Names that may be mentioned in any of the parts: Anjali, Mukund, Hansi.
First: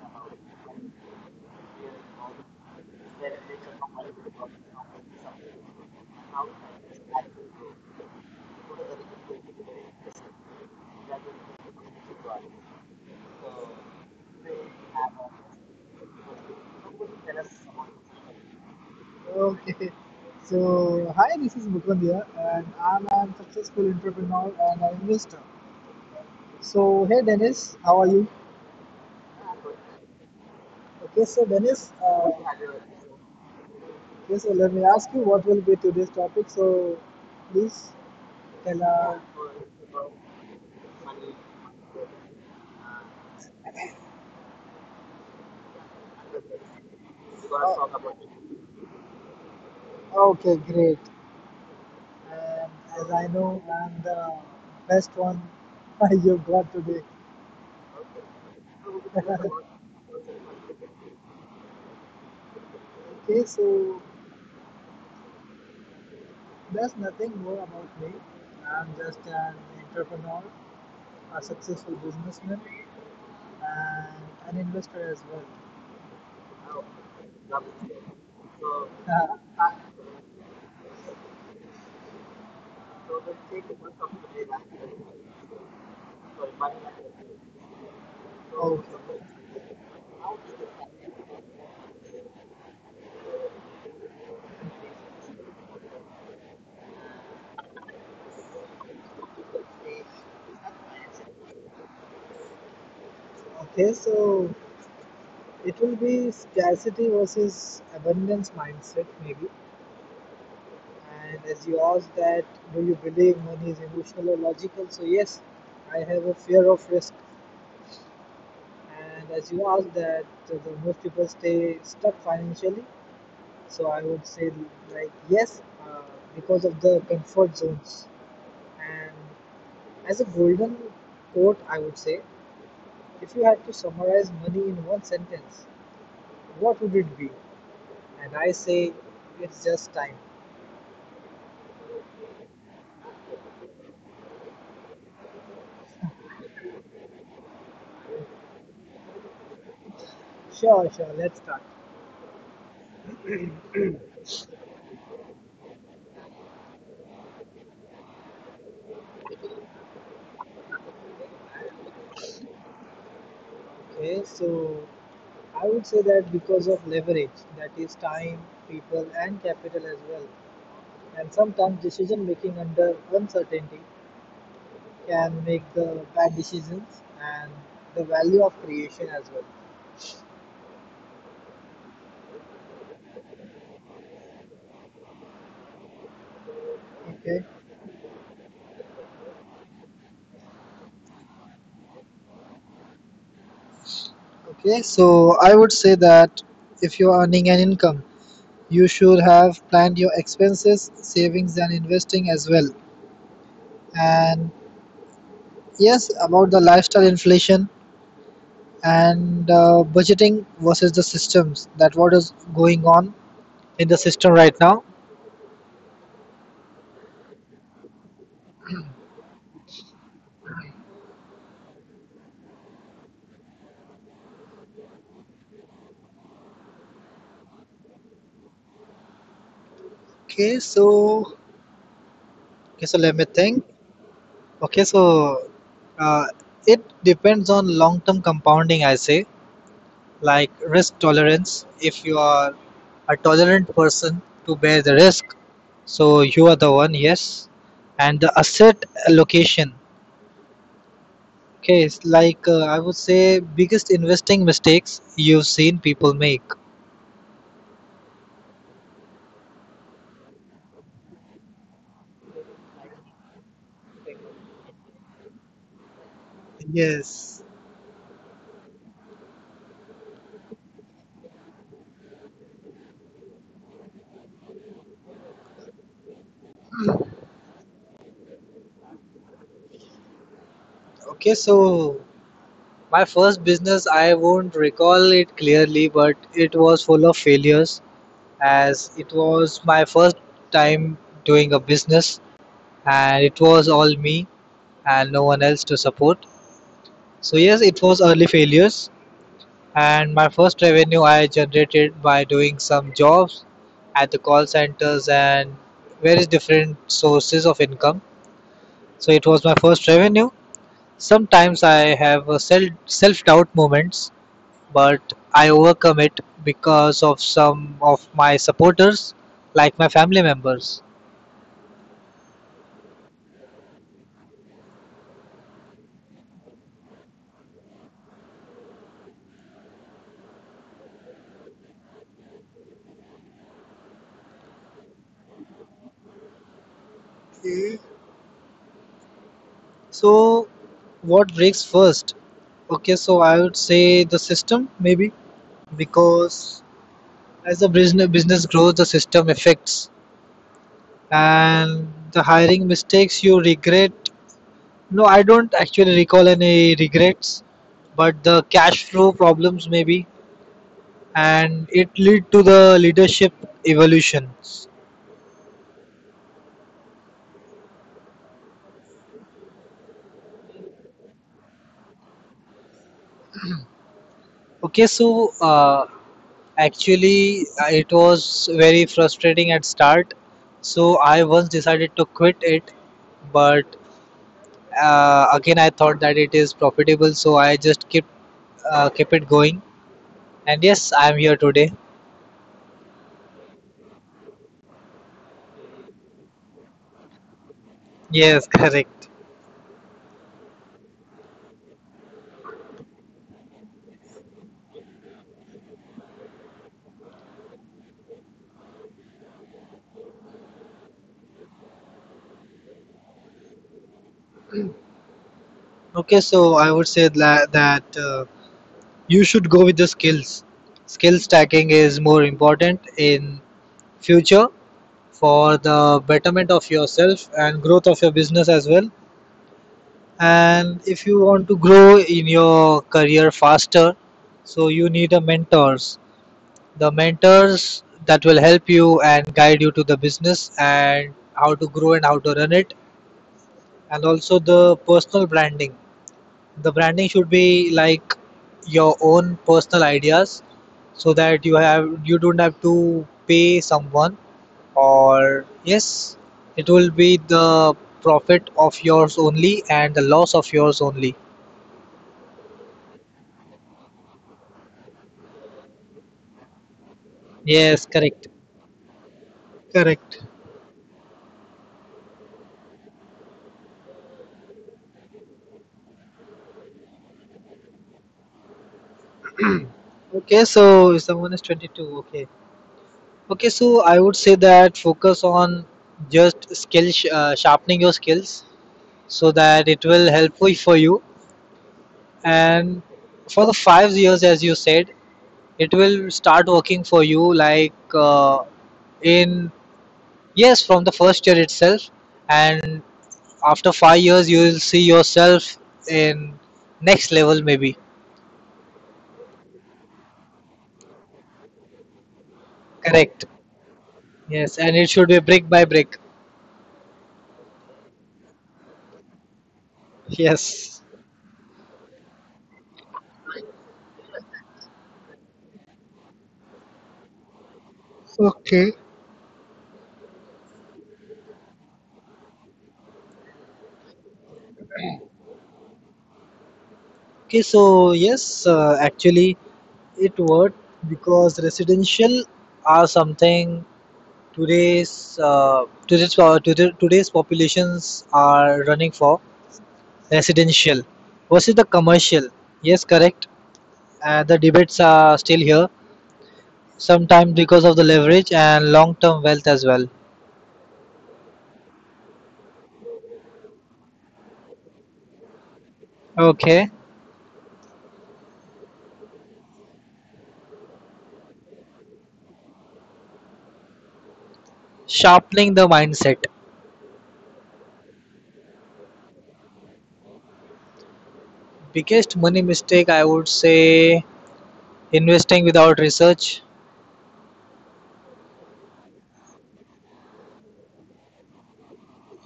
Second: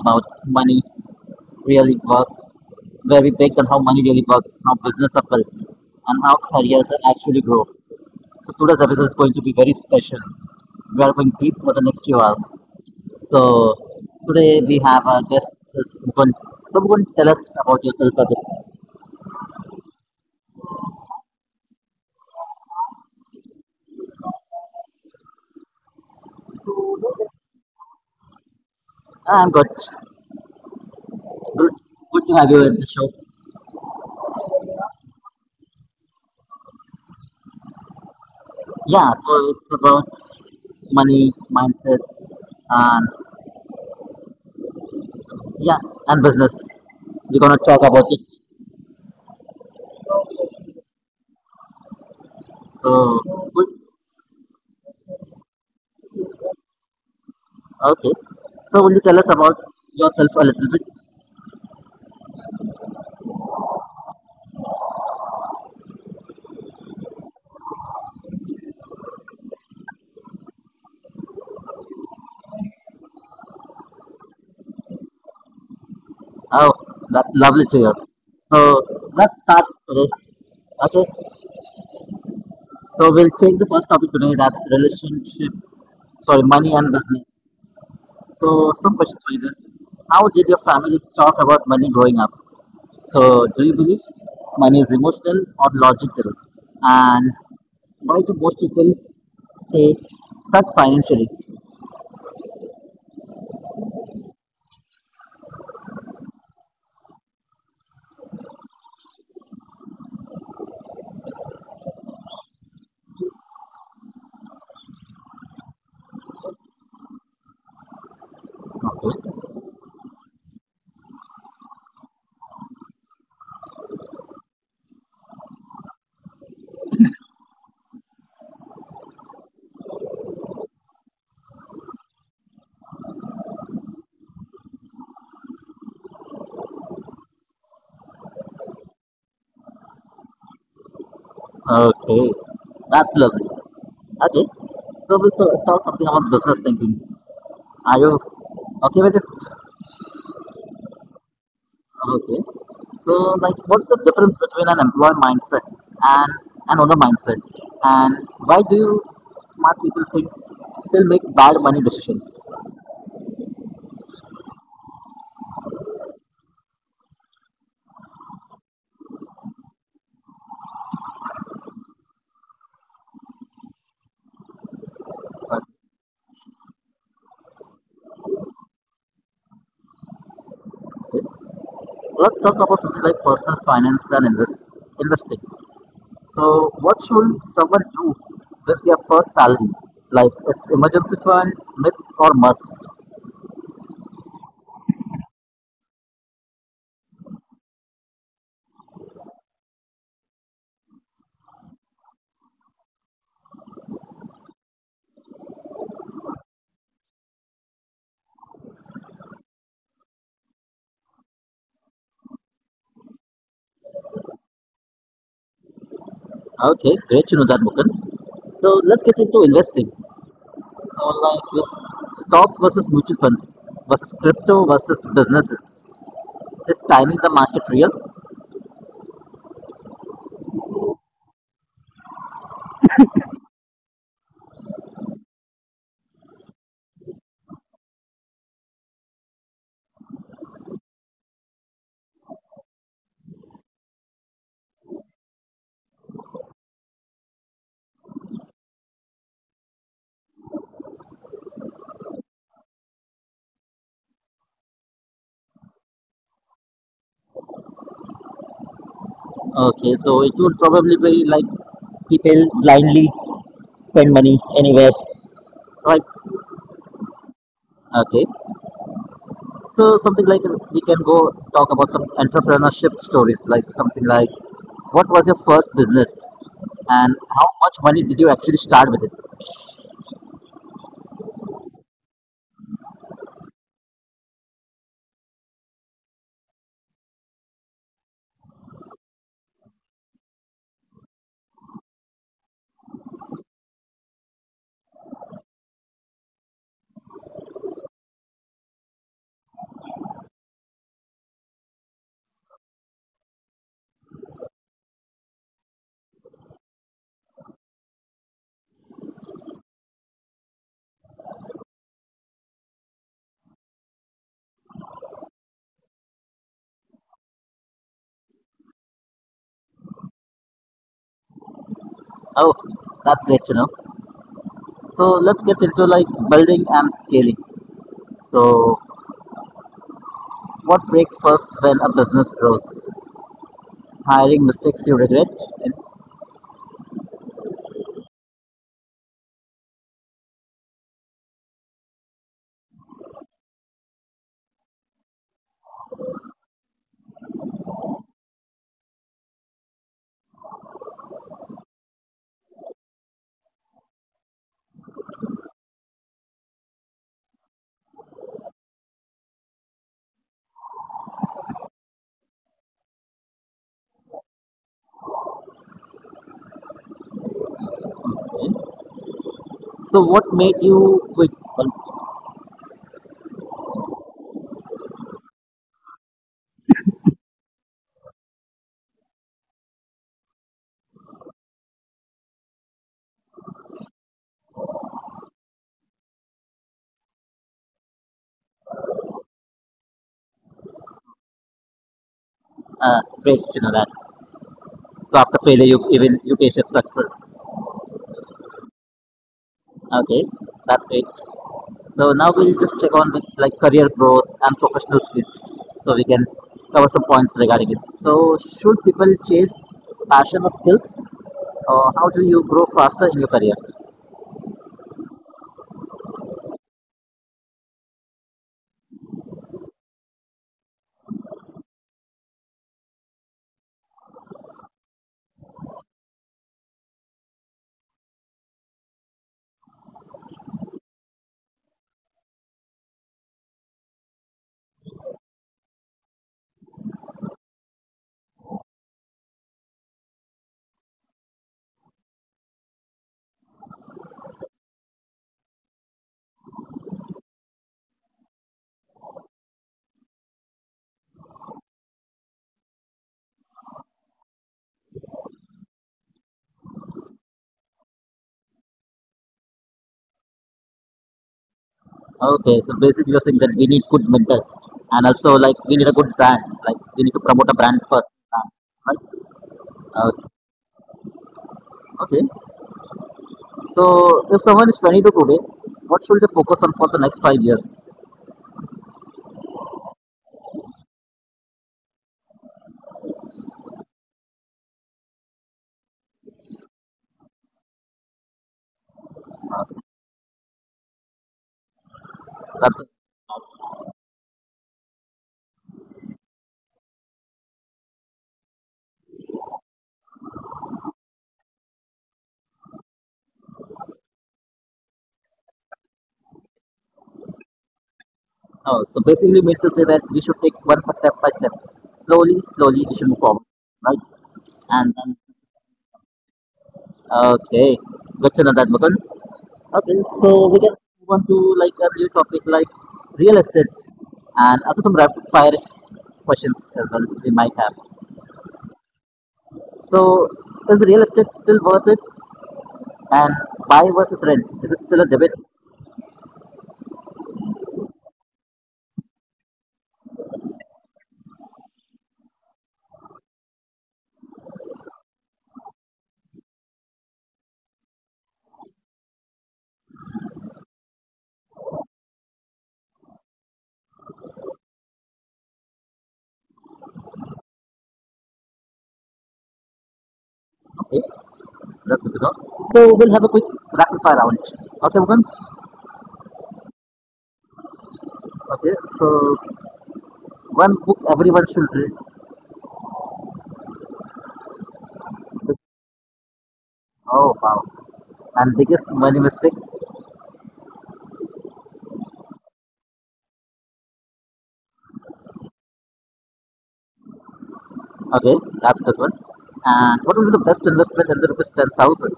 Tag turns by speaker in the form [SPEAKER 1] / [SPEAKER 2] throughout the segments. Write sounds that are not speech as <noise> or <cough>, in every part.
[SPEAKER 1] about money really work, where we break down how money really works, how business are built, and how careers actually grow. So today's episode is going to be very special. We are going deep for the next few hours. So today we have a guest, is Mukund. So Mukund, tell us about yourself a bit.
[SPEAKER 2] Okay. So, hi, this is Vikram here, and I'm a successful entrepreneur and an investor. So, hey, Dennis, how are you?
[SPEAKER 1] I'm good.
[SPEAKER 2] Okay, so
[SPEAKER 1] Good,
[SPEAKER 2] Dennis,
[SPEAKER 1] good to have you at the show.
[SPEAKER 2] okay, so let me ask you what will be today's topic. So, please tell
[SPEAKER 1] Yeah,
[SPEAKER 2] us.
[SPEAKER 1] so it's about money mindset and yeah, and business. We're gonna talk about it.
[SPEAKER 2] Oh, okay, great. And as
[SPEAKER 1] So,
[SPEAKER 2] I know,
[SPEAKER 1] good.
[SPEAKER 2] I'm the best one <laughs> you got today.
[SPEAKER 1] Okay. So, will you tell us about yourself a little bit?
[SPEAKER 2] Okay, so there's nothing more about me. I'm just an entrepreneur, a successful businessman, and an investor as well. <laughs>
[SPEAKER 1] Oh, that's lovely to hear. So, let's
[SPEAKER 2] Uh,
[SPEAKER 1] start
[SPEAKER 2] I-
[SPEAKER 1] today. Okay. So, we'll take the first topic today. That's relationship. Sorry, money and business. So,
[SPEAKER 2] okay.
[SPEAKER 1] some questions for you, guys. How did your family talk about money growing up? So, do you believe money is emotional or logical? And why do most people stay stuck financially?
[SPEAKER 2] Okay, so it will be scarcity versus abundance mindset, maybe. And as you asked that, do you believe money is emotional or logical? So, yes, I have a fear of risk. And
[SPEAKER 1] Okay.
[SPEAKER 2] as you asked that, the most people stay stuck financially. So I would say like yes, because of the comfort zones. And as a golden quote, I would say, if you had to summarize money in one sentence, what would it be? And I say, it's just time.
[SPEAKER 1] Okay, that's lovely. Okay, so we'll talk something about business thinking. Are you okay with it?
[SPEAKER 2] Sure, sure. Let's start.
[SPEAKER 1] Okay, so like, what's the difference between an employer mindset and an owner mindset, and why do you smart people think still make bad money decisions?
[SPEAKER 2] Okay, so I would say that because of leverage, that is time, people, and capital as well, and sometimes decision making under uncertainty, can make the bad decisions and the value of creation as well.
[SPEAKER 1] Okay. Let's talk about something like personal finance and investing. So, what should
[SPEAKER 2] okay
[SPEAKER 1] someone do with their first salary? Like, it's emergency fund, myth, or must?
[SPEAKER 2] okay so I would say that if you're earning an income, you should have planned your expenses, savings and investing as well. And yes, about the lifestyle inflation, and budgeting versus the systems, that what is going on in the system right now.
[SPEAKER 1] Okay, great to know that, Mukan. So let's get into investing. So, like with stocks versus mutual funds versus crypto versus businesses. Is timing the market real?
[SPEAKER 2] Okay so okay so let me think. okay so uh, it depends on long term compounding, I say, like risk tolerance. If you are a tolerant person to bear the risk, so you are the one. Yes. And the asset allocation. Okay, it's like I would say biggest investing mistakes you've seen people make.
[SPEAKER 1] Okay, so it would probably be like people blindly spend money anywhere, right?
[SPEAKER 2] Yes.
[SPEAKER 1] Okay, so something like we can go talk about some entrepreneurship stories, like something like what was your first business and how much money did you actually start with it?
[SPEAKER 2] Okay, so my first business, I won't recall it clearly, but it was full of failures, as it was my first time doing a business, and it was all me and no one else to support. So yes, it was early failures, and my first revenue I generated by doing some jobs at the call centers and various different sources of income. So it was my first revenue. Sometimes I have a self doubt moments, but I overcome it because of some of my supporters, like my family members.
[SPEAKER 1] Oh, that's great to know. So let's get into like building and scaling. So what breaks first when a business grows? Hiring mistakes you regret.
[SPEAKER 2] So, what breaks first? Okay, so I would say the system maybe, because as the business grows, the system affects, and the hiring mistakes you regret. No, I don't actually recall any regrets, but the cash flow problems maybe, and it lead to the leadership evolutions.
[SPEAKER 1] So what made you quit? Well,
[SPEAKER 2] Okay, so actually, it was very frustrating at start, so I once decided to quit it, but again I thought that it is profitable, so I just kept it going. And yes, I am here today.
[SPEAKER 1] great, you know that. So after failure, you even you tasted success.
[SPEAKER 2] Yes, <laughs> correct.
[SPEAKER 1] Okay, that's great. So now we'll just check on with like career growth and professional skills. So we can cover some points regarding it. So should people chase passion or skills, or how do you grow faster in your career?
[SPEAKER 2] Okay, so I would say that you should go with the skills. Skill stacking is more important in future, for the betterment of yourself and growth of your business as well. And if you want to grow in your career faster, so you need a mentors, the mentors that will help you and guide you to the business and how to grow and how to run it. And also the personal branding. The branding should be like your own personal ideas, so that you don't have to pay someone. Or yes, it will be the profit of yours only and the loss of yours only.
[SPEAKER 1] Okay, so basically you're saying that we need good vendors and also like we need a good brand, like we need to promote a
[SPEAKER 2] Yes,
[SPEAKER 1] brand first,
[SPEAKER 2] correct.
[SPEAKER 1] right?
[SPEAKER 2] Correct.
[SPEAKER 1] Okay. Okay. So if someone is 22 today, what should they focus on for the next 5 years?
[SPEAKER 2] Okay, so if someone is 22, okay. Okay, so I would say that focus on just sharpening your skills, so that it will for you. And
[SPEAKER 1] That's it.
[SPEAKER 2] for the 5 years, as you said, it will start working for you like in, yes, from the first year itself. And after 5 years, you will see yourself in next level, maybe.
[SPEAKER 1] Oh, so basically we need to say that we should take one step by step, slowly, slowly we should
[SPEAKER 2] Correct.
[SPEAKER 1] move forward, right?
[SPEAKER 2] Yes, and it
[SPEAKER 1] And
[SPEAKER 2] should be
[SPEAKER 1] then,
[SPEAKER 2] brick by brick.
[SPEAKER 1] okay, question on that, Mukund. Okay, so we
[SPEAKER 2] Yes.
[SPEAKER 1] can move on to like a new topic like real estate and also some rapid fire questions as well we might have.
[SPEAKER 2] Okay.
[SPEAKER 1] So is real estate still worth it? And buy versus rent, is it still a debate?
[SPEAKER 2] Okay, so yes, actually it worked, because residential are something today's populations are running for, residential versus the commercial. Yes, correct. The debates are still here. Sometimes because of the leverage and long-term wealth as well.
[SPEAKER 1] Okay, that's good to know. So we'll have a quick rapid fire round. Okay, Mugan?
[SPEAKER 2] Okay,
[SPEAKER 1] Okay, so one book everyone should read.
[SPEAKER 2] sharpening the mindset.
[SPEAKER 1] Oh, wow. And biggest money mistake.
[SPEAKER 2] Biggest money mistake, I would say, investing without research.
[SPEAKER 1] Okay, that's a good one. And what will be the best investment under ₹10,000?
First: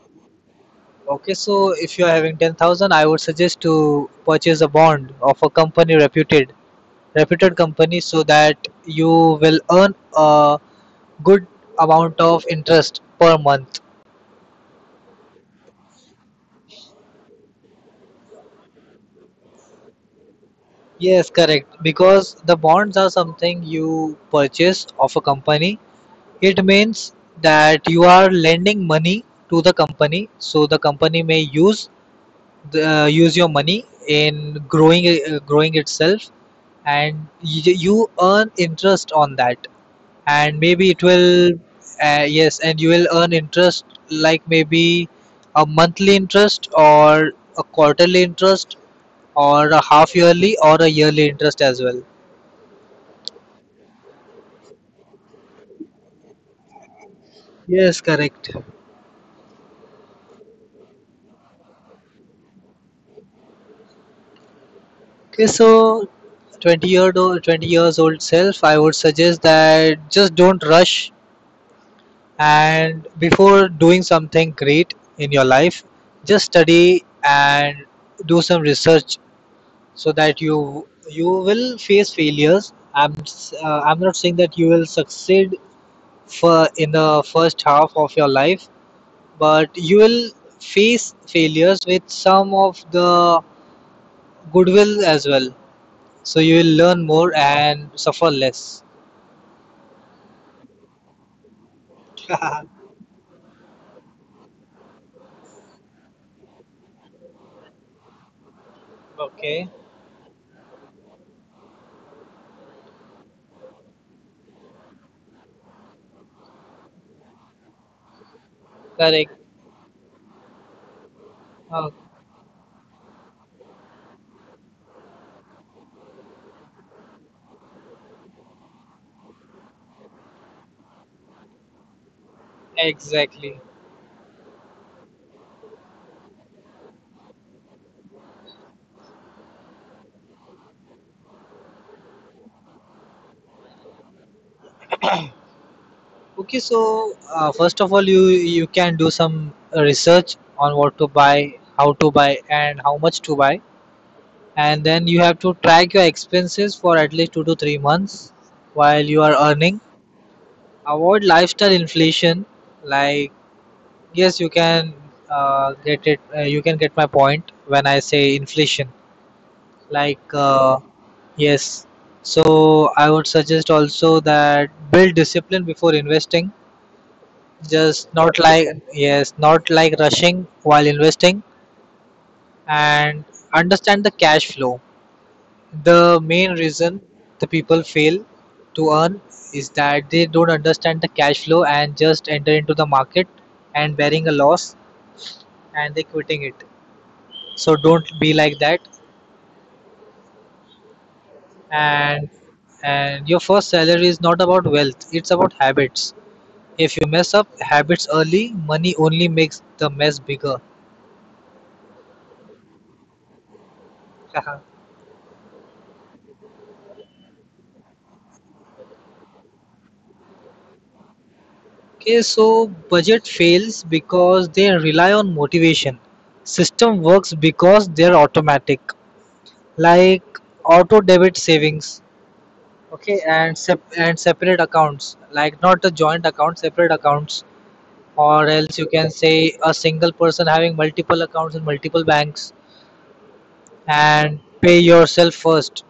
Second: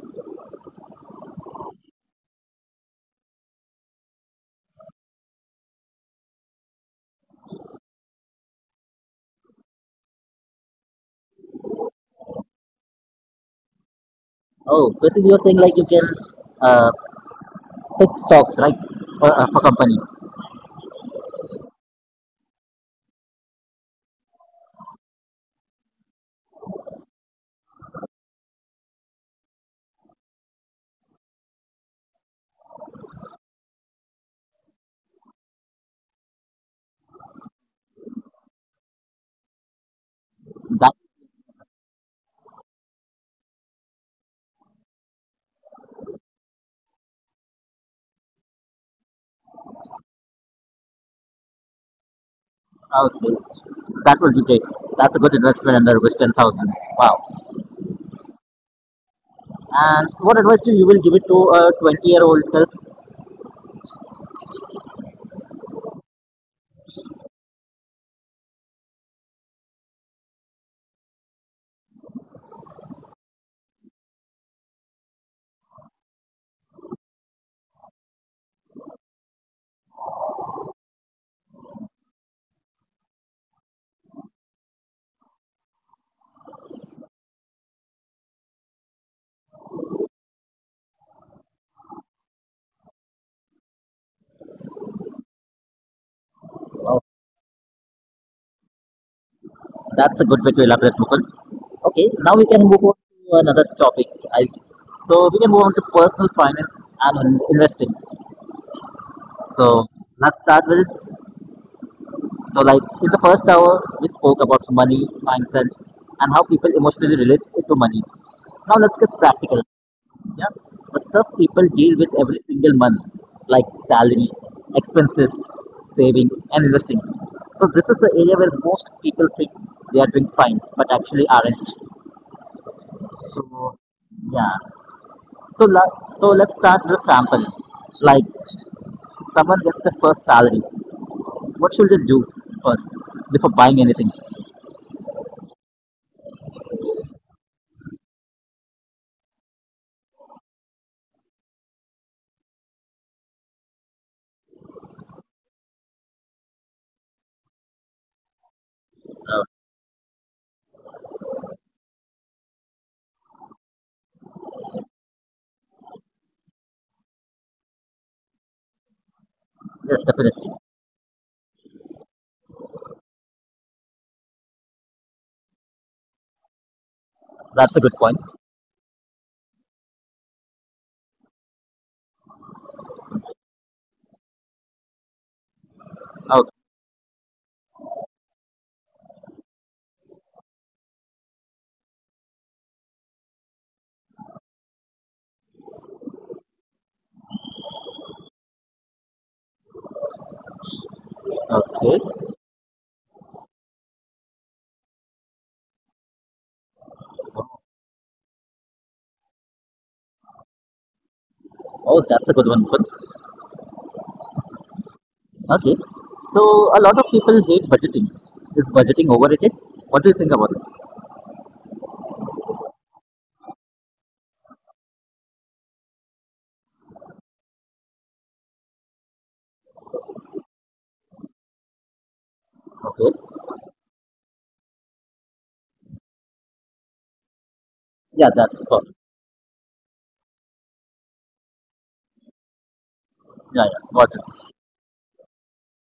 [SPEAKER 2] Okay, so if you are having 10,000, I would suggest to purchase a bond of a company reputed company, so that you will earn a good amount of interest per month.
[SPEAKER 1] Oh, basically you're saying like you can uh, pick stocks, right, for company.
[SPEAKER 2] Yes, correct. Because the bonds are something you purchase of a company. It means that you are lending money to the company, so the company may use use your money in growing itself. And you earn interest on that, and maybe
[SPEAKER 1] That
[SPEAKER 2] it will yes, and you will earn interest like maybe a monthly interest, or a quarterly interest, or a half yearly, or a yearly interest as well.
[SPEAKER 1] oh, okay, that will be great. That's a good investment under which 10,000. Wow.
[SPEAKER 2] Yes, correct.
[SPEAKER 1] And what advice do you will give it to a 20-year-old self?
[SPEAKER 2] Okay, so 20-year old, 20 years old self, I would suggest that just don't rush. And before doing something great in your life, just study and do some research, so that you will face failures. I'm not saying that you will succeed for in the first half of your life, but you will face failures with some of the goodwill as well. So you will
[SPEAKER 1] Wow,
[SPEAKER 2] learn more and suffer less.
[SPEAKER 1] that's a good way to elaborate, Mukul. Okay, now we can move on to another topic. So we can move on to personal finance and investing.
[SPEAKER 2] <laughs> Okay,
[SPEAKER 1] So let's start with it. So like in the first hour, we spoke about money mindset and how people emotionally relate it to money. Now let's get
[SPEAKER 2] correct.
[SPEAKER 1] practical. Yeah, the stuff people
[SPEAKER 2] Uh,
[SPEAKER 1] deal with every single month, like salary, expenses, saving, and investing. So this is the area where most people think they are doing fine, but actually aren't.
[SPEAKER 2] exactly.
[SPEAKER 1] So yeah. So let's start with a sample. Like someone gets the first salary. What should they do first before buying anything?
[SPEAKER 2] Okay, so first of all, you can do some research on what to buy, how to buy, and how much to buy, and then you have to track your expenses for at least 2 to 3 months while you are earning. Avoid lifestyle inflation. Like yes, you can get it. You can get my point when I say inflation.
[SPEAKER 1] Yes,
[SPEAKER 2] Like
[SPEAKER 1] definitely.
[SPEAKER 2] yes, so I would suggest also that build discipline before investing,
[SPEAKER 1] That's a good
[SPEAKER 2] just
[SPEAKER 1] point.
[SPEAKER 2] not like, yes, not like rushing while investing. And understand the cash flow. The
[SPEAKER 1] Okay.
[SPEAKER 2] main reason the people fail to earn is that they don't understand the cash flow, and just enter into the market and bearing a loss and they quitting it. So don't be like that.
[SPEAKER 1] Okay.
[SPEAKER 2] And and your first salary is not about wealth, it's about habits. If you mess up habits early, money only makes the mess bigger.
[SPEAKER 1] Oh, that's a good one. Good.
[SPEAKER 2] <laughs>
[SPEAKER 1] Okay. So a lot of people hate budgeting. Is budgeting overrated? What do you think about it?
[SPEAKER 2] Okay, so budget fails because they rely on motivation. System works because they're automatic, like auto debit savings. Okay,
[SPEAKER 1] Okay.
[SPEAKER 2] and separate accounts, like not a joint account, separate accounts,
[SPEAKER 1] Yeah,
[SPEAKER 2] or
[SPEAKER 1] that's
[SPEAKER 2] else you can say a single person having multiple accounts in multiple banks.
[SPEAKER 1] yeah, yeah. Got
[SPEAKER 2] And
[SPEAKER 1] it.
[SPEAKER 2] pay yourself first.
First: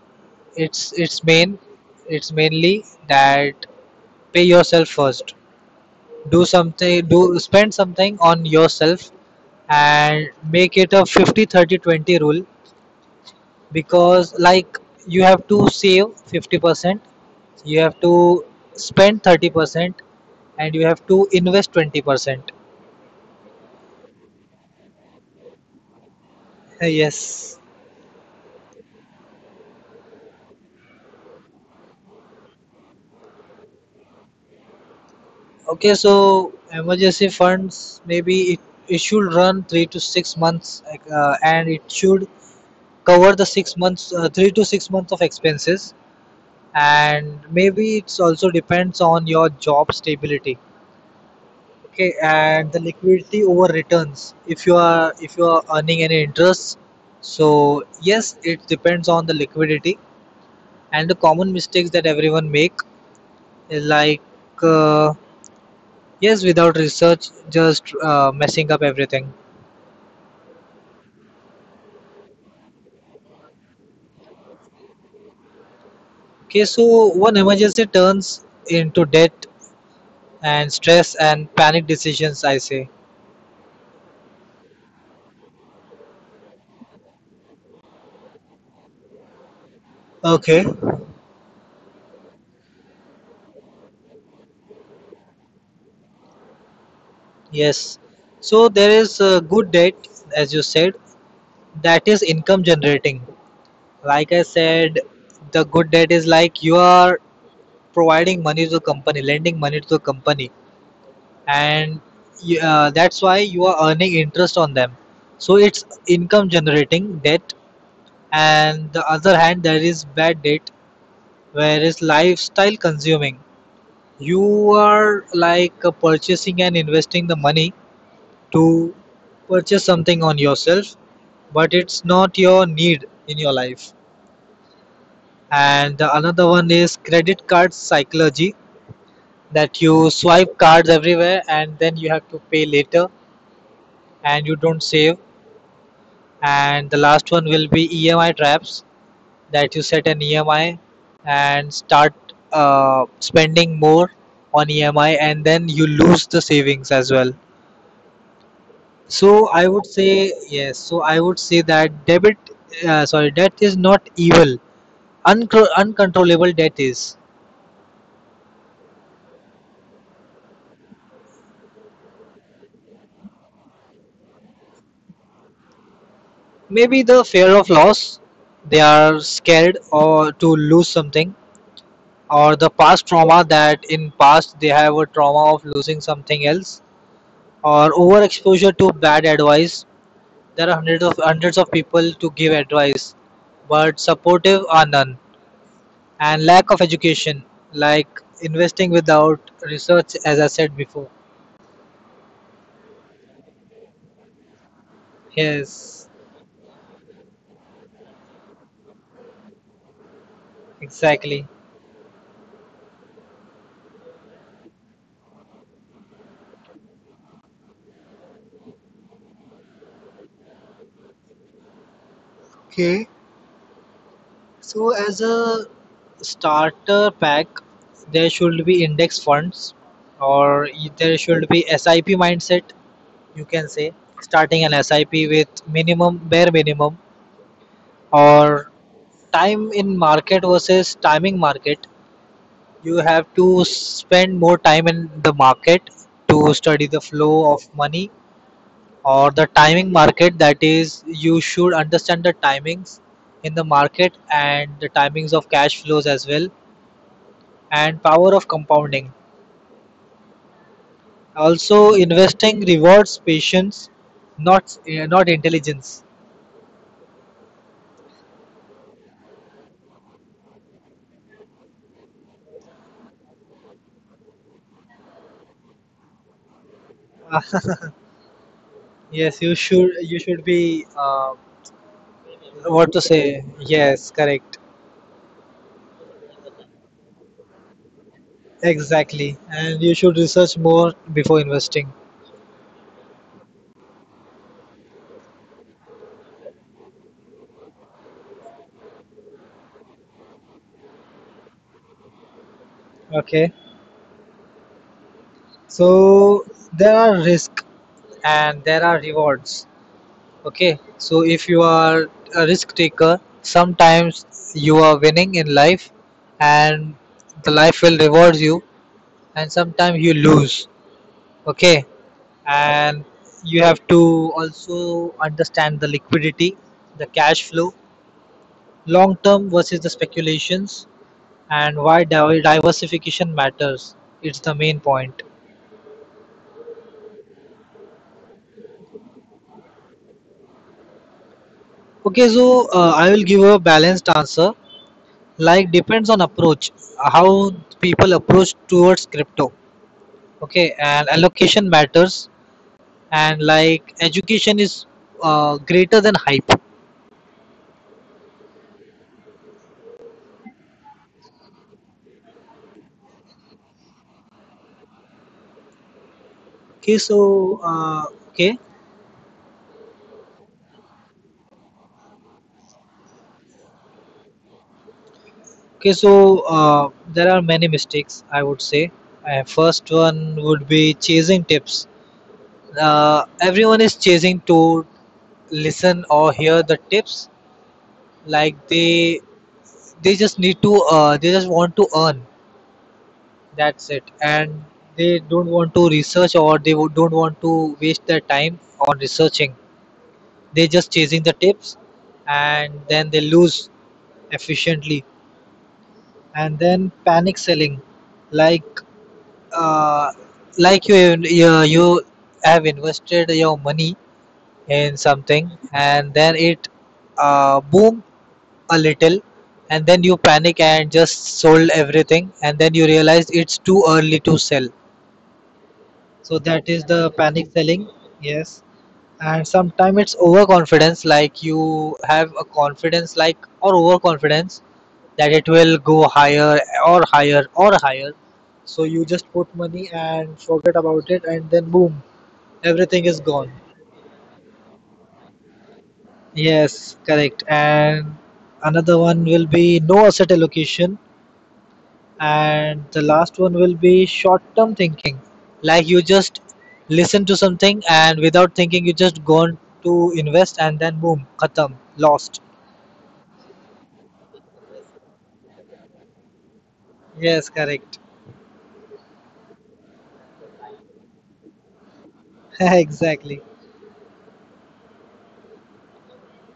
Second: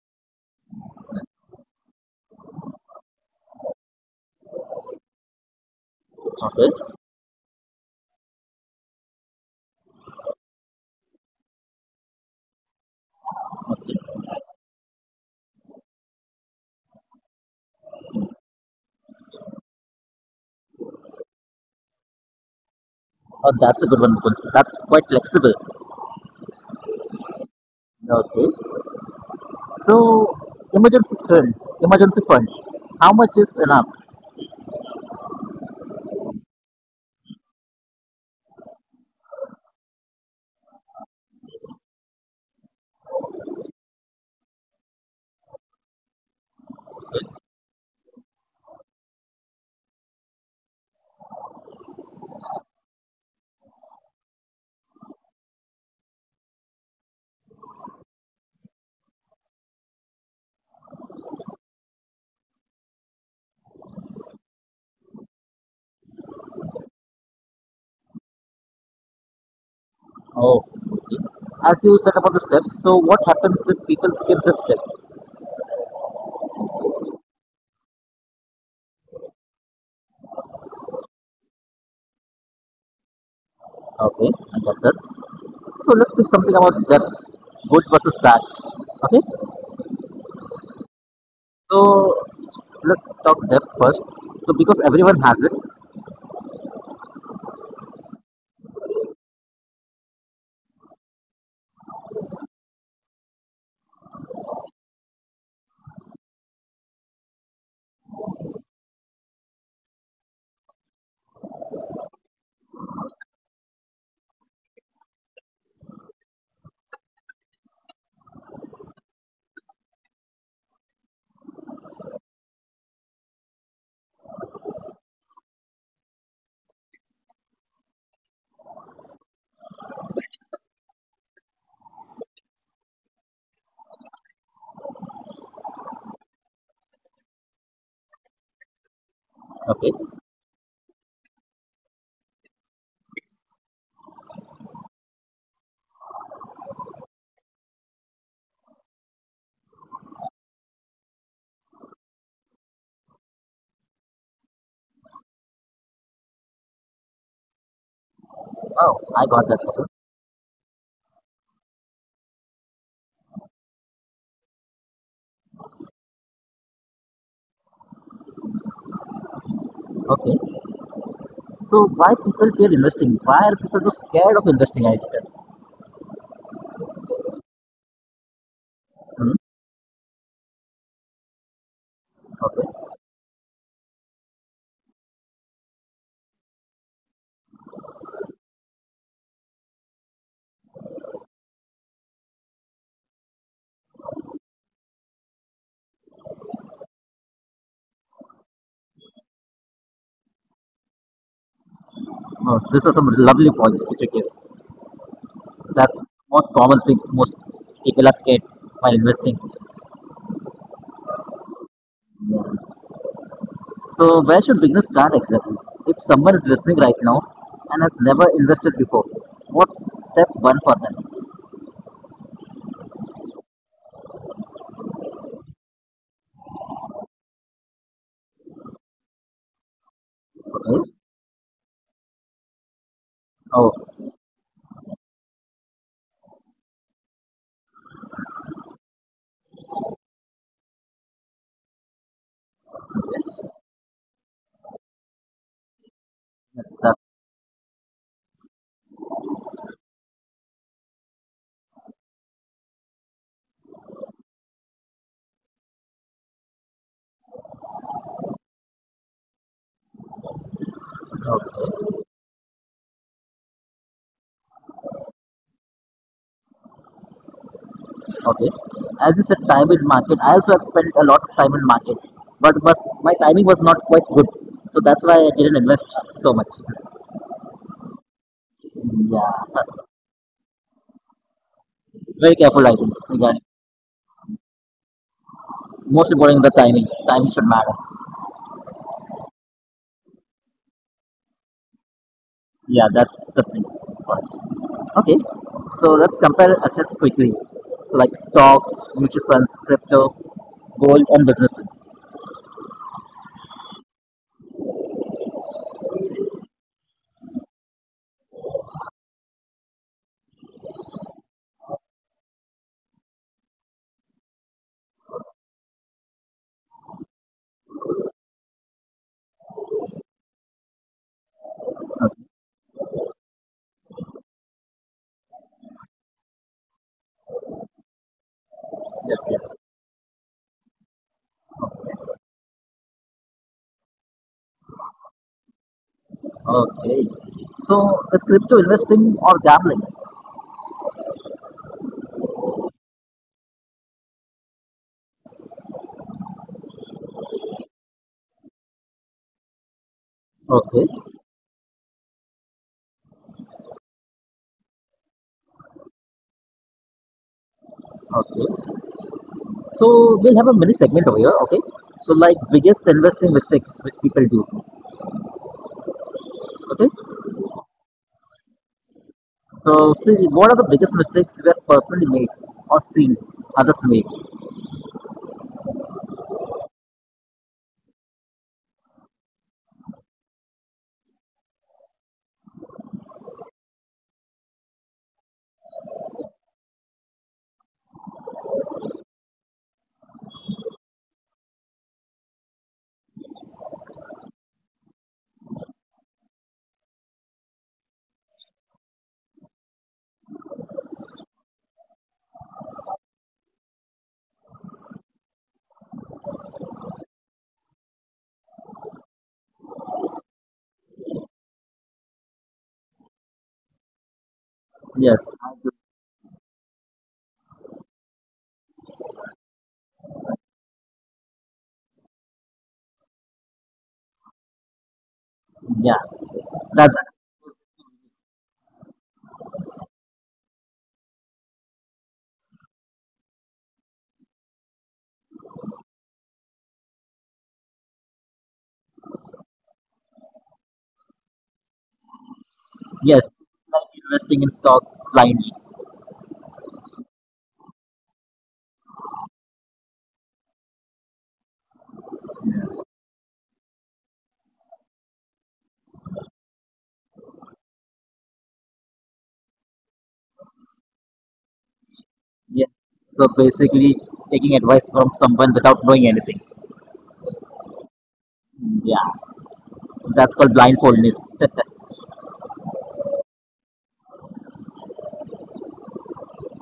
[SPEAKER 2] It's it's main, it's mainly that pay yourself first. do
[SPEAKER 1] Okay.
[SPEAKER 2] something do spend something on yourself, and make it a 50, 30, 20 rule,
[SPEAKER 1] Okay.
[SPEAKER 2] because like you have to save 50%, you have to spend 30%, and you have to invest 20%.
[SPEAKER 1] Oh, that's a good one, Mukund. That's quite flexible.
[SPEAKER 2] Yes.
[SPEAKER 1] Okay. So emergency fund. Emergency fund. How much is enough?
[SPEAKER 2] Okay, so emergency funds maybe it should run 3 to 6 months, and it should cover the 6 months, 3 to 6 months of expenses, and maybe it's also depends on your job stability. Okay, and the liquidity over returns, if you are earning any interest, so yes, it depends on the liquidity. And the common mistakes that everyone make is like, uh, yes, without research, just messing up everything.
[SPEAKER 1] Oh. Okay. As you said about the steps, so what happens if people skip this step?
[SPEAKER 2] Okay, so one emergency turns into debt and stress and panic decisions, I say.
[SPEAKER 1] Okay, I got that. So let's think something about debt, good versus bad. Okay.
[SPEAKER 2] Okay.
[SPEAKER 1] So let's talk depth first. So because everyone has it.
[SPEAKER 2] Yes. So there is a good debt, as you said, that is income generating. Like I said, the good debt is like you are providing money to the company, lending money to the company, and that's why you are earning interest on them. So it's income generating debt, and the other hand, there is bad debt, where is lifestyle consuming. You are like purchasing and investing the money to purchase something on yourself, but it's not your need in your life. And the another one is credit card psychology, that
[SPEAKER 1] Okay.
[SPEAKER 2] you swipe cards everywhere and then you have to pay later, and you don't save. And the last one will be emi traps, that you set an emi and start spending more on emi, and then you lose the savings as well.
[SPEAKER 1] Wow, I got
[SPEAKER 2] So
[SPEAKER 1] that.
[SPEAKER 2] I
[SPEAKER 1] Okay.
[SPEAKER 2] would say yes. So I would say that debit, sorry, debt is not evil. Uncontrollable debt is.
[SPEAKER 1] Okay. So why people fear investing? Why are people so scared of investing? I said.
[SPEAKER 2] Maybe the fear of loss. They are
[SPEAKER 1] Hmm.
[SPEAKER 2] scared or to lose something, or the
[SPEAKER 1] Okay.
[SPEAKER 2] past trauma that in past they have a trauma of losing something else, or overexposure to bad advice. There are hundreds of people to give advice, but supportive are none. And lack of education, like investing without research, as I said before.
[SPEAKER 1] Oh, this is some lovely points which you gave. That's
[SPEAKER 2] Yes,
[SPEAKER 1] most common things most people are scared while investing.
[SPEAKER 2] exactly.
[SPEAKER 1] Yeah. So where should beginners start exactly? If someone is listening right now and has never invested before, what's step one for them?
[SPEAKER 2] Okay. So as a starter pack, there should be index funds, or
[SPEAKER 1] Okay.
[SPEAKER 2] there should be SIP mindset, you
[SPEAKER 1] Oh,
[SPEAKER 2] can say. Starting an SIP with minimum, bare minimum, or time in market versus timing market. You have to spend more time in the market to study
[SPEAKER 1] that's
[SPEAKER 2] the flow of money, or the timing market, that is you should understand the timings in the market and the timings of cash flows as well, and power of compounding.
[SPEAKER 1] okay.
[SPEAKER 2] Also, investing rewards patience, not not intelligence. <laughs>
[SPEAKER 1] Okay. As you said, time in market. I also have spent a lot of time in market, but was my timing was not quite good, so that's why I didn't invest so much.
[SPEAKER 2] Ah,
[SPEAKER 1] Yeah,
[SPEAKER 2] yes, you should, you should be
[SPEAKER 1] very careful. I think
[SPEAKER 2] what to
[SPEAKER 1] regarding
[SPEAKER 2] say, yes, correct,
[SPEAKER 1] most important the timing. Timing should matter.
[SPEAKER 2] exactly. And you should research more before investing.
[SPEAKER 1] Yeah, that's the thing. Correct. Okay, so let's compare assets quickly. So like stocks, mutual funds, crypto, gold, and businesses.
[SPEAKER 2] Okay, so there are risk and there are rewards. Okay, so if you are a risk taker, sometimes you are winning in life, and the life will reward you, and sometimes you lose. Okay, and you have to also understand the liquidity, the cash flow,
[SPEAKER 1] Yes,
[SPEAKER 2] long
[SPEAKER 1] yes.
[SPEAKER 2] term versus the speculations, and why diversification matters. It's the main point.
[SPEAKER 1] Okay. So is crypto investing or gambling?
[SPEAKER 2] Okay, so I will give a balanced answer. Like, depends on approach, how people approach towards crypto. Okay,
[SPEAKER 1] Okay.
[SPEAKER 2] and allocation matters, and like education is greater than hype.
[SPEAKER 1] Okay. So we'll have a mini segment over here, okay? So like biggest investing mistakes which people do,
[SPEAKER 2] okay
[SPEAKER 1] okay?
[SPEAKER 2] so uh, okay
[SPEAKER 1] So see, what are the biggest mistakes we have personally made or seen others make?
[SPEAKER 2] Okay, so there are many mistakes, I would say. First one would be chasing tips. Everyone is chasing to listen or hear the tips. Like, they just need to they just want to earn, that's it. And they don't want to research, or they don't want to waste their time on researching. They're just chasing the tips, and then they lose efficiently. And then panic selling, like, uh, like you have invested your money in
[SPEAKER 1] Yes,
[SPEAKER 2] something, and then it boom a little, and then you panic and just sold everything, and then you realize it's too early to sell.
[SPEAKER 1] yeah,
[SPEAKER 2] So that
[SPEAKER 1] that
[SPEAKER 2] is the panic selling. Yes. And sometimes it's overconfidence, like you have a confidence, like, or overconfidence that it will go higher or higher or higher. So you just put money and forget about it, and then boom, everything
[SPEAKER 1] yes,
[SPEAKER 2] is gone.
[SPEAKER 1] like investing in stocks blindly.
[SPEAKER 2] Yes, correct. And another one will be no asset allocation. And the last one will be short term thinking. Like, you just listen to something and without thinking, you just go on to invest, and then boom, khatam, lost.
[SPEAKER 1] Yeah, so basically taking advice from someone without knowing anything.
[SPEAKER 2] Yes, correct.
[SPEAKER 1] Yeah, that's called blindfoldness. <laughs>
[SPEAKER 2] <laughs> Exactly.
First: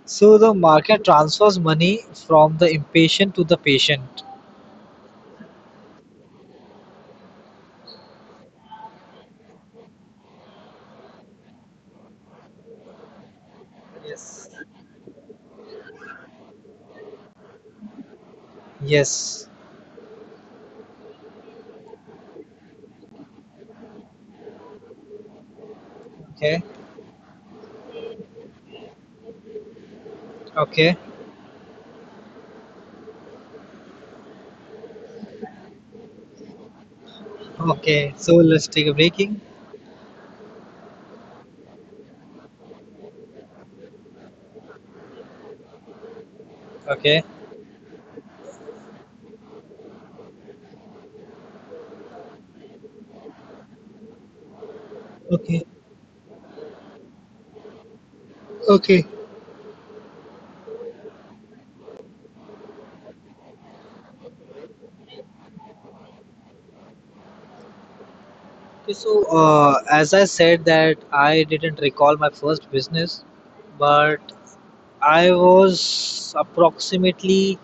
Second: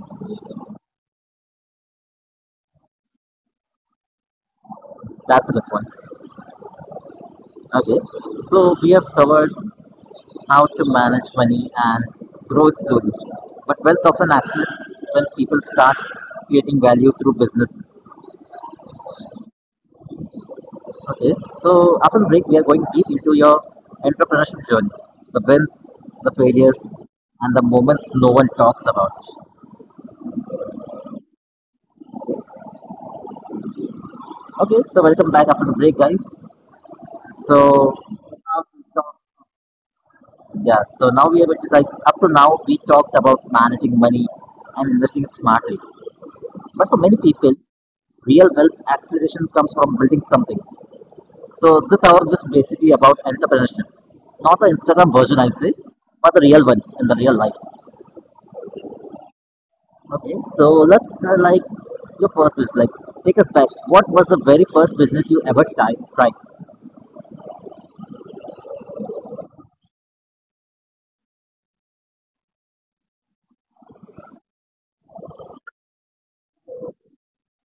[SPEAKER 2] So the market transfers money from the impatient to the patient.
[SPEAKER 1] That's the next one. Okay, so we have covered how to manage money and growth slowly. But wealth often
[SPEAKER 2] Yes.
[SPEAKER 1] accelerates when people start creating value through businesses.
[SPEAKER 2] Yes.
[SPEAKER 1] Okay, so after the break, we are going deep into your entrepreneurship journey, the wins, the
[SPEAKER 2] Okay.
[SPEAKER 1] failures, and the moments no one talks about.
[SPEAKER 2] Okay.
[SPEAKER 1] Okay, so welcome back after the break, guys. So,
[SPEAKER 2] Okay. So let's take a breaking.
[SPEAKER 1] yeah, so now we are going to like up to now, we talked about managing money and investing smartly. But for many
[SPEAKER 2] Okay.
[SPEAKER 1] people, real wealth acceleration comes from building something. So this hour is basically about entrepreneurship, not the Instagram version, I'd
[SPEAKER 2] Okay.
[SPEAKER 1] say, but the real one in the real life.
[SPEAKER 2] Okay.
[SPEAKER 1] Okay, so let's like your first business. Like, take us back. What was the very first business you ever tried?
[SPEAKER 2] Okay, so as I said, that I didn't recall my first business, but I was approximately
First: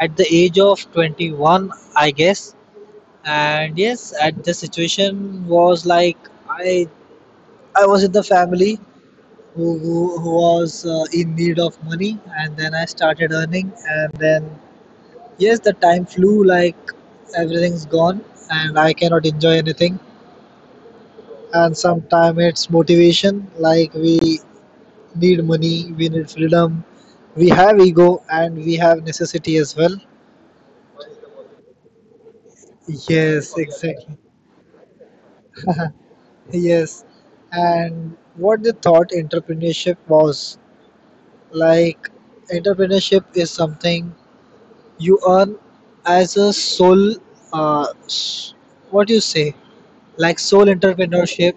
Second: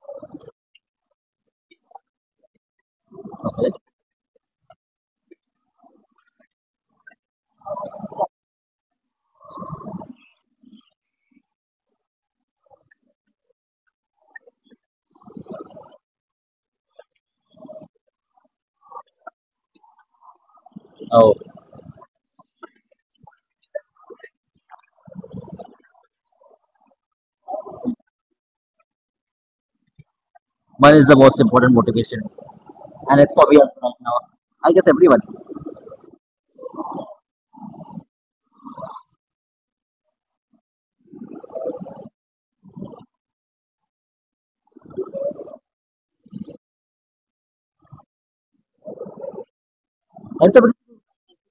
[SPEAKER 2] at the age of 21, I guess.
[SPEAKER 1] Okay.
[SPEAKER 2] And yes, at the situation was like, I I was in the family who, who was in need of money, and then I started earning, and then yes, the time flew, like everything's gone, and I cannot enjoy anything.
[SPEAKER 1] Oh,
[SPEAKER 2] And sometimes it's motivation, like we need money, we need freedom, we have ego, and we have necessity as well.
[SPEAKER 1] money is the most important motivation, and it's for
[SPEAKER 2] Yes,
[SPEAKER 1] me right
[SPEAKER 2] exactly.
[SPEAKER 1] now. I guess everyone.
[SPEAKER 2] Yes. And what they thought entrepreneurship was, like, entrepreneurship is something you earn as a sole uh s- what you say, like sole
[SPEAKER 1] Entrepreneurship
[SPEAKER 2] entrepreneurship,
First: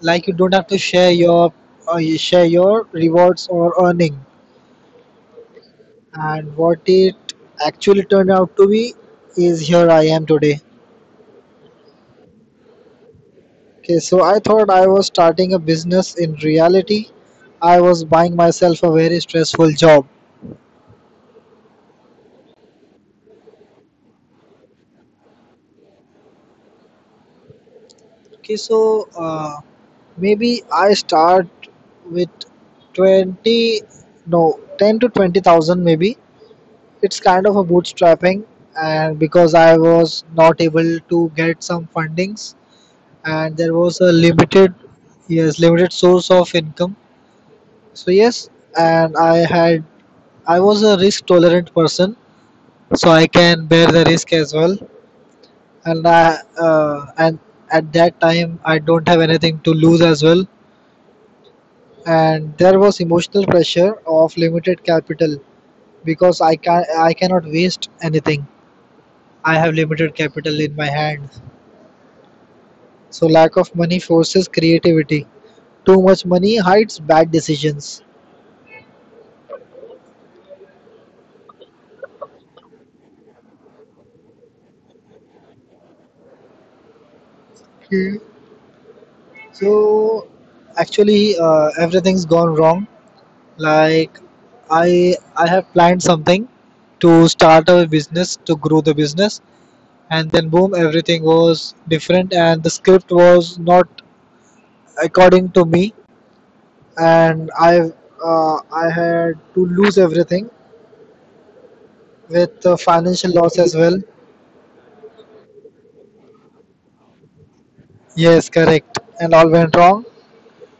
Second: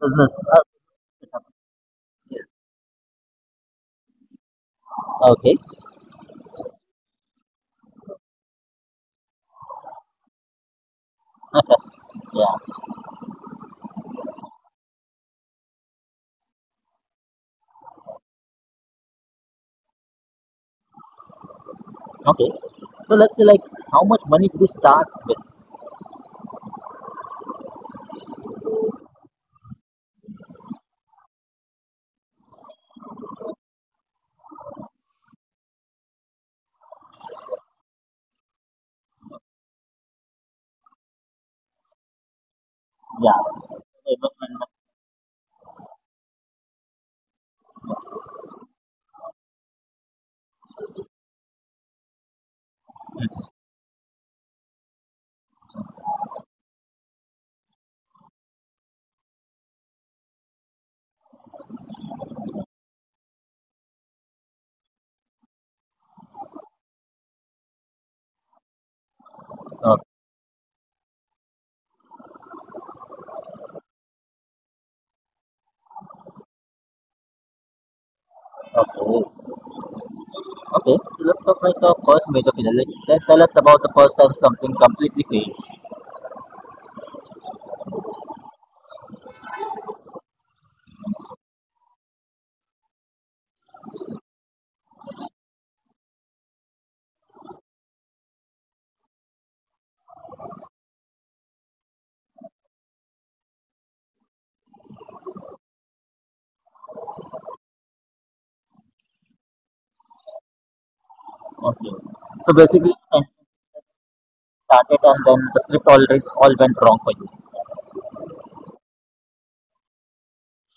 [SPEAKER 2] like you
[SPEAKER 1] business.
[SPEAKER 2] don't have to share your you share your rewards or earning.
[SPEAKER 1] Okay.
[SPEAKER 2] And what it actually turned out to be is here I am today.
[SPEAKER 1] Yeah.
[SPEAKER 2] Okay, so I thought I was starting a business. In reality, I was buying myself a very stressful job.
[SPEAKER 1] Okay. So let's say like how much money did you start with?
[SPEAKER 2] Okay, so maybe I start with 20, no, 10 to 20,000 maybe. It's kind of a bootstrapping, and because I was not able to get some fundings, and
[SPEAKER 1] Yeah.
[SPEAKER 2] there was a
[SPEAKER 1] Investment.
[SPEAKER 2] limited, yes, limited source of income. So, yes, and I had, I was a risk tolerant person, so I can bear the risk as well. And I and at that time I don't have anything to lose as well. And there was emotional pressure of limited capital, because I cannot waste anything. I have
[SPEAKER 1] Okay.
[SPEAKER 2] limited capital in my hands. So lack of money forces creativity. Too much money hides bad decisions.
[SPEAKER 1] Okay. Okay, so let's talk like the first major failure. Like, tell us about the first time something completely failed.
[SPEAKER 2] So actually, everything's gone wrong. Like, I have planned something to start a business, to grow the business, and then boom, everything was different, and the script was not according to me, and I had to lose everything
[SPEAKER 1] Okay. So
[SPEAKER 2] with
[SPEAKER 1] basically, you
[SPEAKER 2] financial loss as well.
[SPEAKER 1] started and then the script already all went wrong for you.
[SPEAKER 2] Yes, correct, and all went wrong.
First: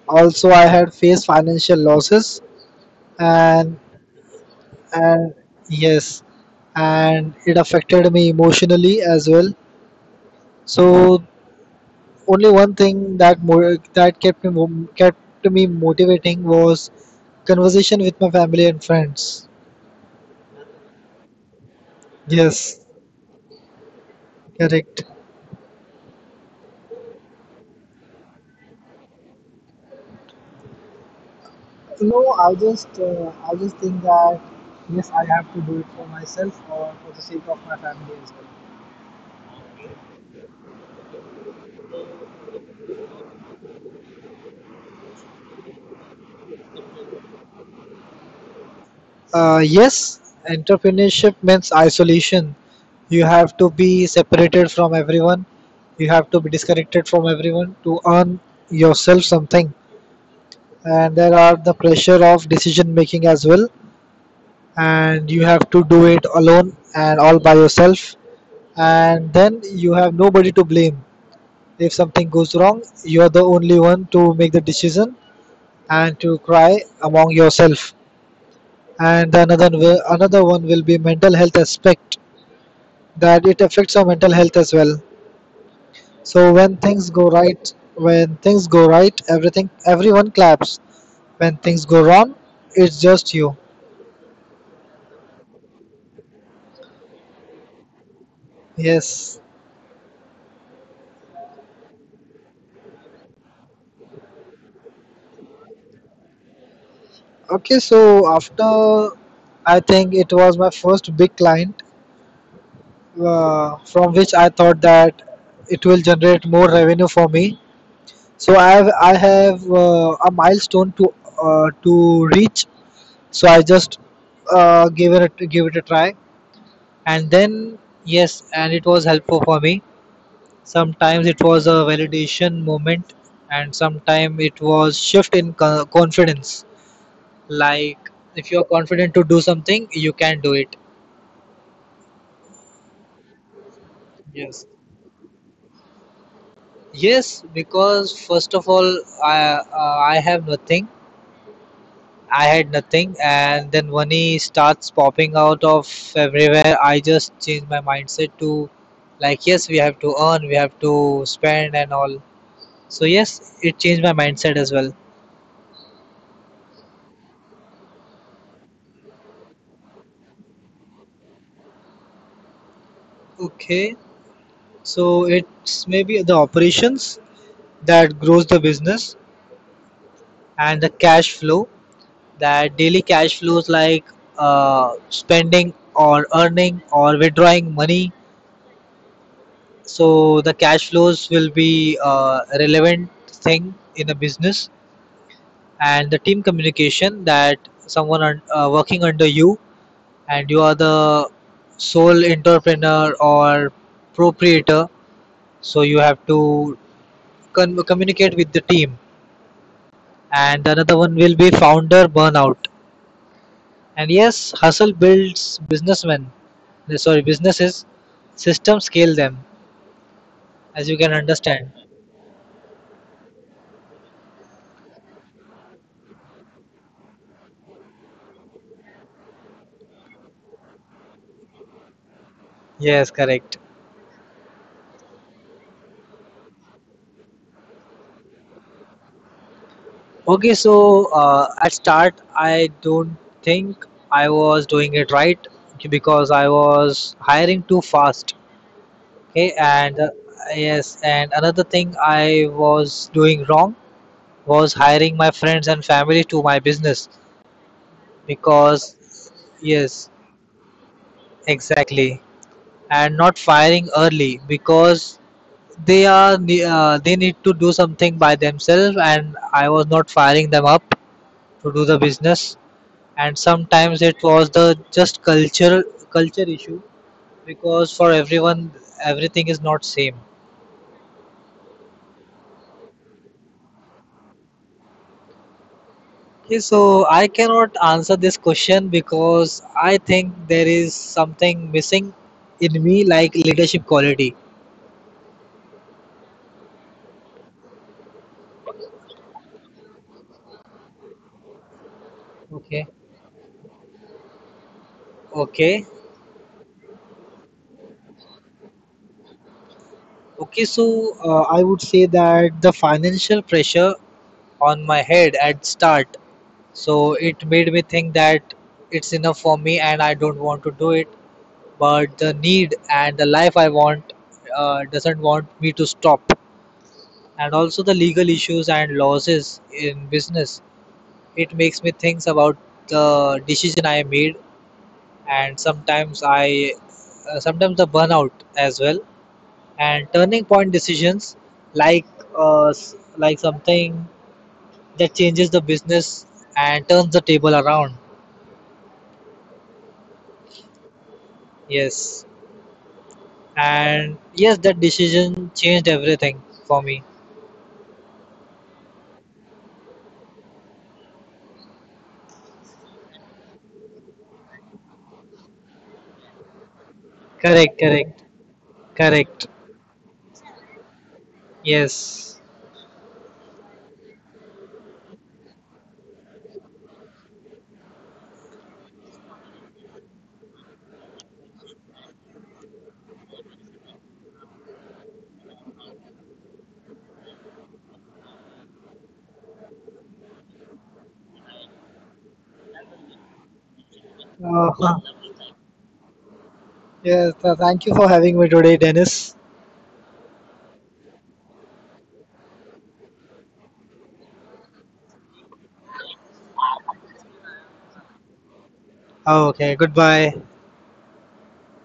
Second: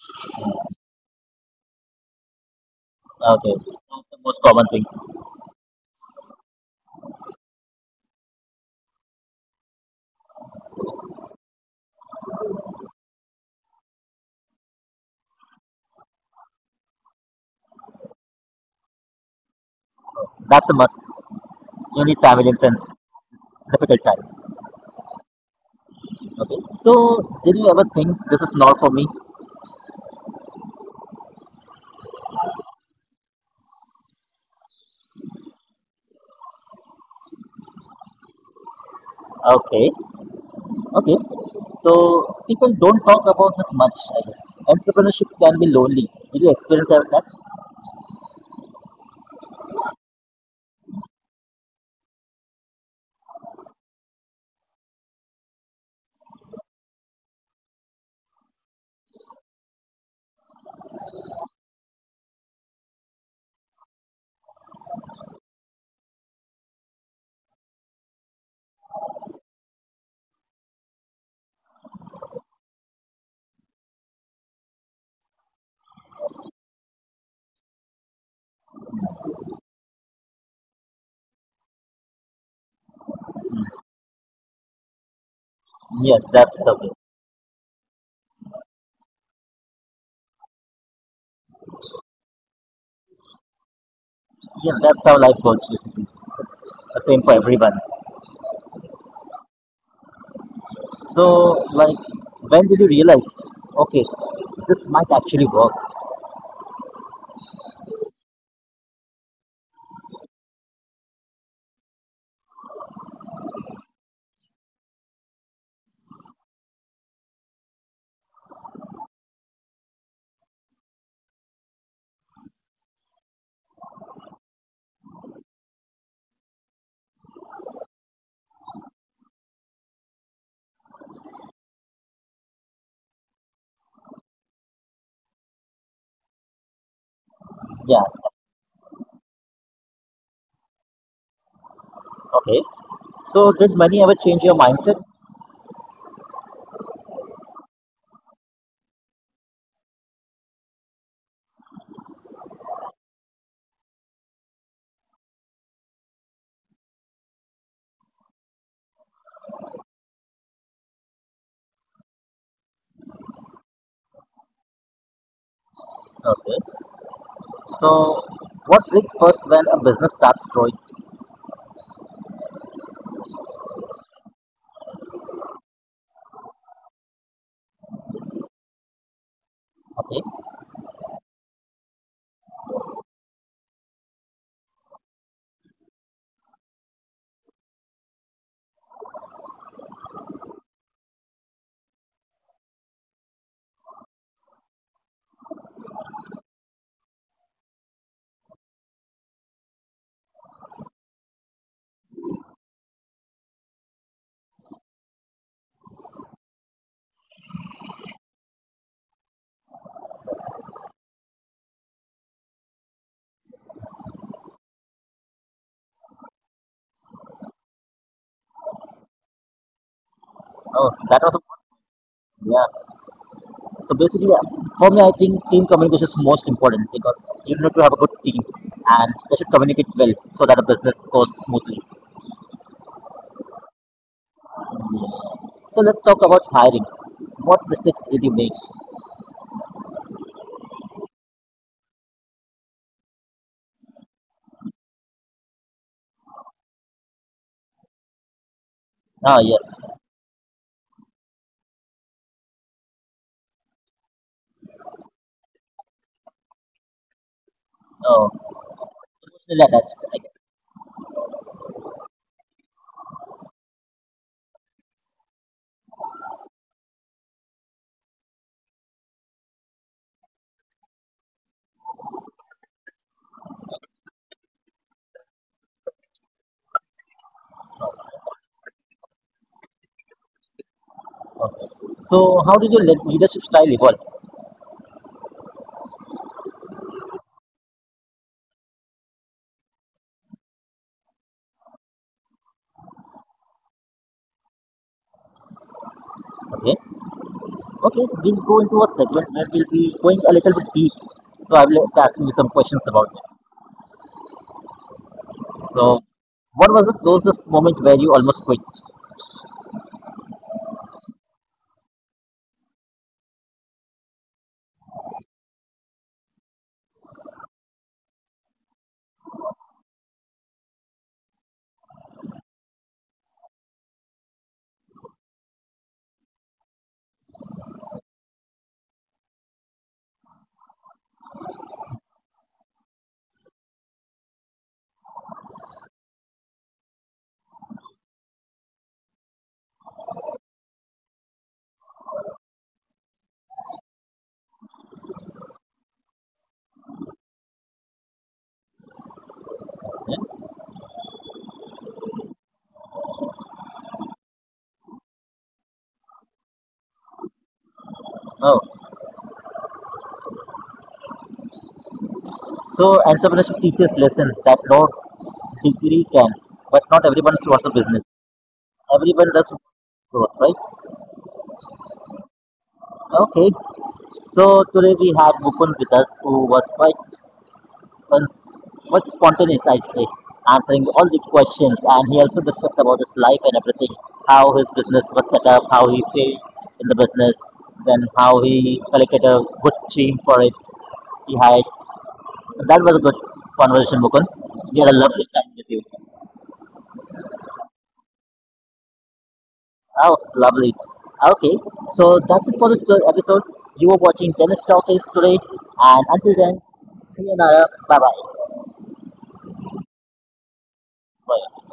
[SPEAKER 2] Also, I had faced financial losses,
[SPEAKER 1] Okay.
[SPEAKER 2] and
[SPEAKER 1] That's the most common thing.
[SPEAKER 2] and yes, and it affected me emotionally as well. So only one thing that that kept me kept me motivating was conversation with my family and friends.
[SPEAKER 1] That's a must. You need family and
[SPEAKER 2] Yes,
[SPEAKER 1] friends. Difficult time.
[SPEAKER 2] correct.
[SPEAKER 1] Okay. So did you ever think this is not for me?
[SPEAKER 2] No, I just think that yes, I have to do it for myself or for the sake of my family as well.
[SPEAKER 1] Okay. Okay. So people don't talk about this much. I guess. Entrepreneurship can be lonely. Did you experience that?
[SPEAKER 2] Yes, entrepreneurship means isolation. You have to be separated from everyone. You have to be disconnected from everyone to earn yourself something. And there are the pressure of decision making as well. And you have to do it alone and all by yourself, and then you have nobody to blame. If something goes wrong, you're the only one to make the decision and to cry among yourself. And another one will be mental health aspect, that it affects our mental health as well.
[SPEAKER 1] Yes,
[SPEAKER 2] So
[SPEAKER 1] that's
[SPEAKER 2] when
[SPEAKER 1] the
[SPEAKER 2] things go right, when things go right, everything, everyone claps. When things go wrong, it's just you.
[SPEAKER 1] yeah, that's how life goes basically. It's the same for everyone.
[SPEAKER 2] Yes.
[SPEAKER 1] So, like, when did you realize, okay, this might actually work?
[SPEAKER 2] Okay, so after, I think it was my first big client from which I thought that it will generate more revenue for me. So I have a milestone to reach. So I just give it a try, and then yes, and it was helpful for me. Sometimes it was a validation moment, and sometimes it was shift in confidence.
[SPEAKER 1] Yeah,
[SPEAKER 2] Like, if you are confident to do something, you can do it.
[SPEAKER 1] okay. So, did money ever change your mindset?
[SPEAKER 2] Yes, because first of all, I have nothing. I had nothing, and then money starts popping out of everywhere. I just changed my mindset to, like, yes, we have to earn, we have to spend, and all. So yes, it changed my mindset as well.
[SPEAKER 1] Okay. So, what breaks first when a business starts growing?
[SPEAKER 2] Okay, so it's maybe the operations that grows the business
[SPEAKER 1] Okay.
[SPEAKER 2] and the cash flow. That daily cash flows, like spending or earning or withdrawing money. So the cash flows will be a relevant thing in a business, and the team communication, that someone working under you, and you are the sole entrepreneur or proprietor. So you have to communicate with the team. And another one will be founder burnout. And yes, hustle builds businessmen. Sorry, businesses. System scale them, as you
[SPEAKER 1] Oh,
[SPEAKER 2] can
[SPEAKER 1] that was a
[SPEAKER 2] understand.
[SPEAKER 1] yeah. So basically, for me, I think team communication is most important because you need to have a good team and they should communicate well so that the business goes smoothly.
[SPEAKER 2] Yes, correct.
[SPEAKER 1] So let's talk about hiring. What mistakes did you make?
[SPEAKER 2] Okay, so at start, I don't think I was doing it right because I was hiring too fast.
[SPEAKER 1] Ah,
[SPEAKER 2] Okay,
[SPEAKER 1] yes.
[SPEAKER 2] and yes, and another thing I was doing wrong was hiring my friends and family to my business,
[SPEAKER 1] Oh,
[SPEAKER 2] because
[SPEAKER 1] emotionally attached.
[SPEAKER 2] yes,
[SPEAKER 1] I get it.
[SPEAKER 2] exactly, and not firing early because they are they need to do something by themselves, and I was not firing them up to do the business. And sometimes it was the just culture issue, because for everyone everything is not same.
[SPEAKER 1] Okay. So, how did your leadership style evolve?
[SPEAKER 2] Okay, so I cannot answer this question because I think there is something missing in me, like leadership quality.
[SPEAKER 1] Okay. Okay, we'll go into a segment where we'll be going a little bit deep. So, I will be asking you some
[SPEAKER 2] Okay,
[SPEAKER 1] questions about it.
[SPEAKER 2] okay,
[SPEAKER 1] So, what was the closest moment where you almost quit?
[SPEAKER 2] okay. So I would say that the financial pressure on my head at start, so it made me think that it's enough for me and I don't want to do it. But the need and the life I want doesn't want me to stop. And also the legal issues and losses in business. It makes me think about the decision I made. And sometimes I sometimes the burnout as well, and turning point decisions, like like something that changes the business and turns the table around.
[SPEAKER 1] Yeah.
[SPEAKER 2] Yes. And yes, that decision changed everything for me.
[SPEAKER 1] Oh, so entrepreneurship teaches lesson that no degree can, but not everyone wants
[SPEAKER 2] Correct,
[SPEAKER 1] a business.
[SPEAKER 2] correct.
[SPEAKER 1] Everyone
[SPEAKER 2] Correct.
[SPEAKER 1] does growth, right?
[SPEAKER 2] Yes.
[SPEAKER 1] Okay. So today we had Mukund with us, who was quite was was spontaneous, I'd say, answering all the questions. And he also discussed about his life and everything, how his business was set up, how he failed in the business, then how he collected a good team for it. He hired. That was a good conversation, Mukun.
[SPEAKER 2] Uh,
[SPEAKER 1] We had
[SPEAKER 2] <laughs>
[SPEAKER 1] a lovely time with you.
[SPEAKER 2] yes, thank you for having me today, Dennis.
[SPEAKER 1] Oh, lovely. Okay, so that's it for this episode. You were watching Tennis Talk is today, and until then, see you, Nara. Bye bye.
[SPEAKER 2] Oh, okay, goodbye.
[SPEAKER 1] Bye.